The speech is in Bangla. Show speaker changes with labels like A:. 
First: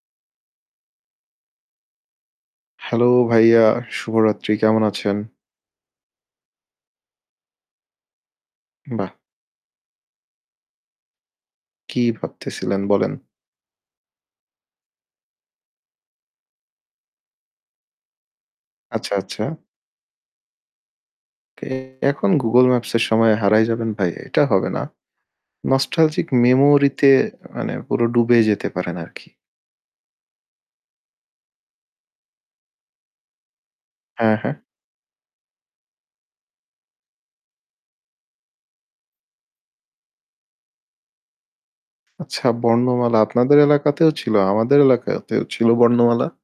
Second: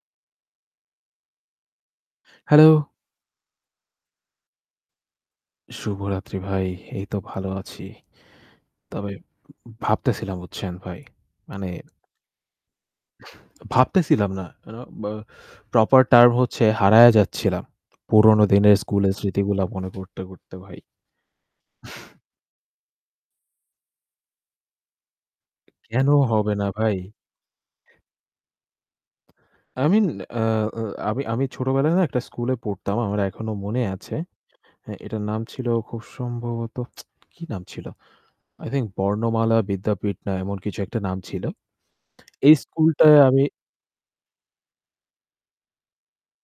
A: Hello.
B: Hello ভাইয়া, শুভরাত্রি কেমন আছেন?
A: শুভরাত্রি ভাই। এই তো ভালো আছি।
B: বাহ!
A: তবে উম ভাবতেছিলাম বুঝছেন ভাই, মানে
B: কি ভাবতেছিলেন বলেন?
A: ভাবতেছিলাম না, আ বা proper term হচ্ছে হারিয়ে যাচ্ছিলাম। পুরনো দিনের
B: আচ্ছা,
A: স্কুলের
B: আচ্ছা।
A: স্মৃতিগুলা মনে করতে, করতে ভাই।
B: কে এখন Google Maps এর সময়ে হারায় যাবেন ভাই? এটা হবে না।
A: কেন
B: Nostalgic
A: হবে না
B: memory
A: ভাই?
B: তে মানে পুরো ডুবে যেতে পারেন আর কি।
A: mean, আ আ আমি আমি ছোটবেলায় না একটা স্কুলে পড়তাম। আমার এখনো মনে আছে।
B: হ্যাঁ, হ্যাঁ।
A: হ্যাঁ, এটার নাম ছিল খুব সম্ভবত, কি নাম ছিল? I think 'বর্ণমালা বিদ্যাপীঠ' না এমন কিছু একটা নাম ছিল।
B: আচ্ছা
A: এই স্কুলটায়
B: 'বর্ণমালা'
A: আমি
B: আপনাদের এলাকাতেও ছিল। আমাদের এলাকাতেও ছিল 'বর্ণমালা'।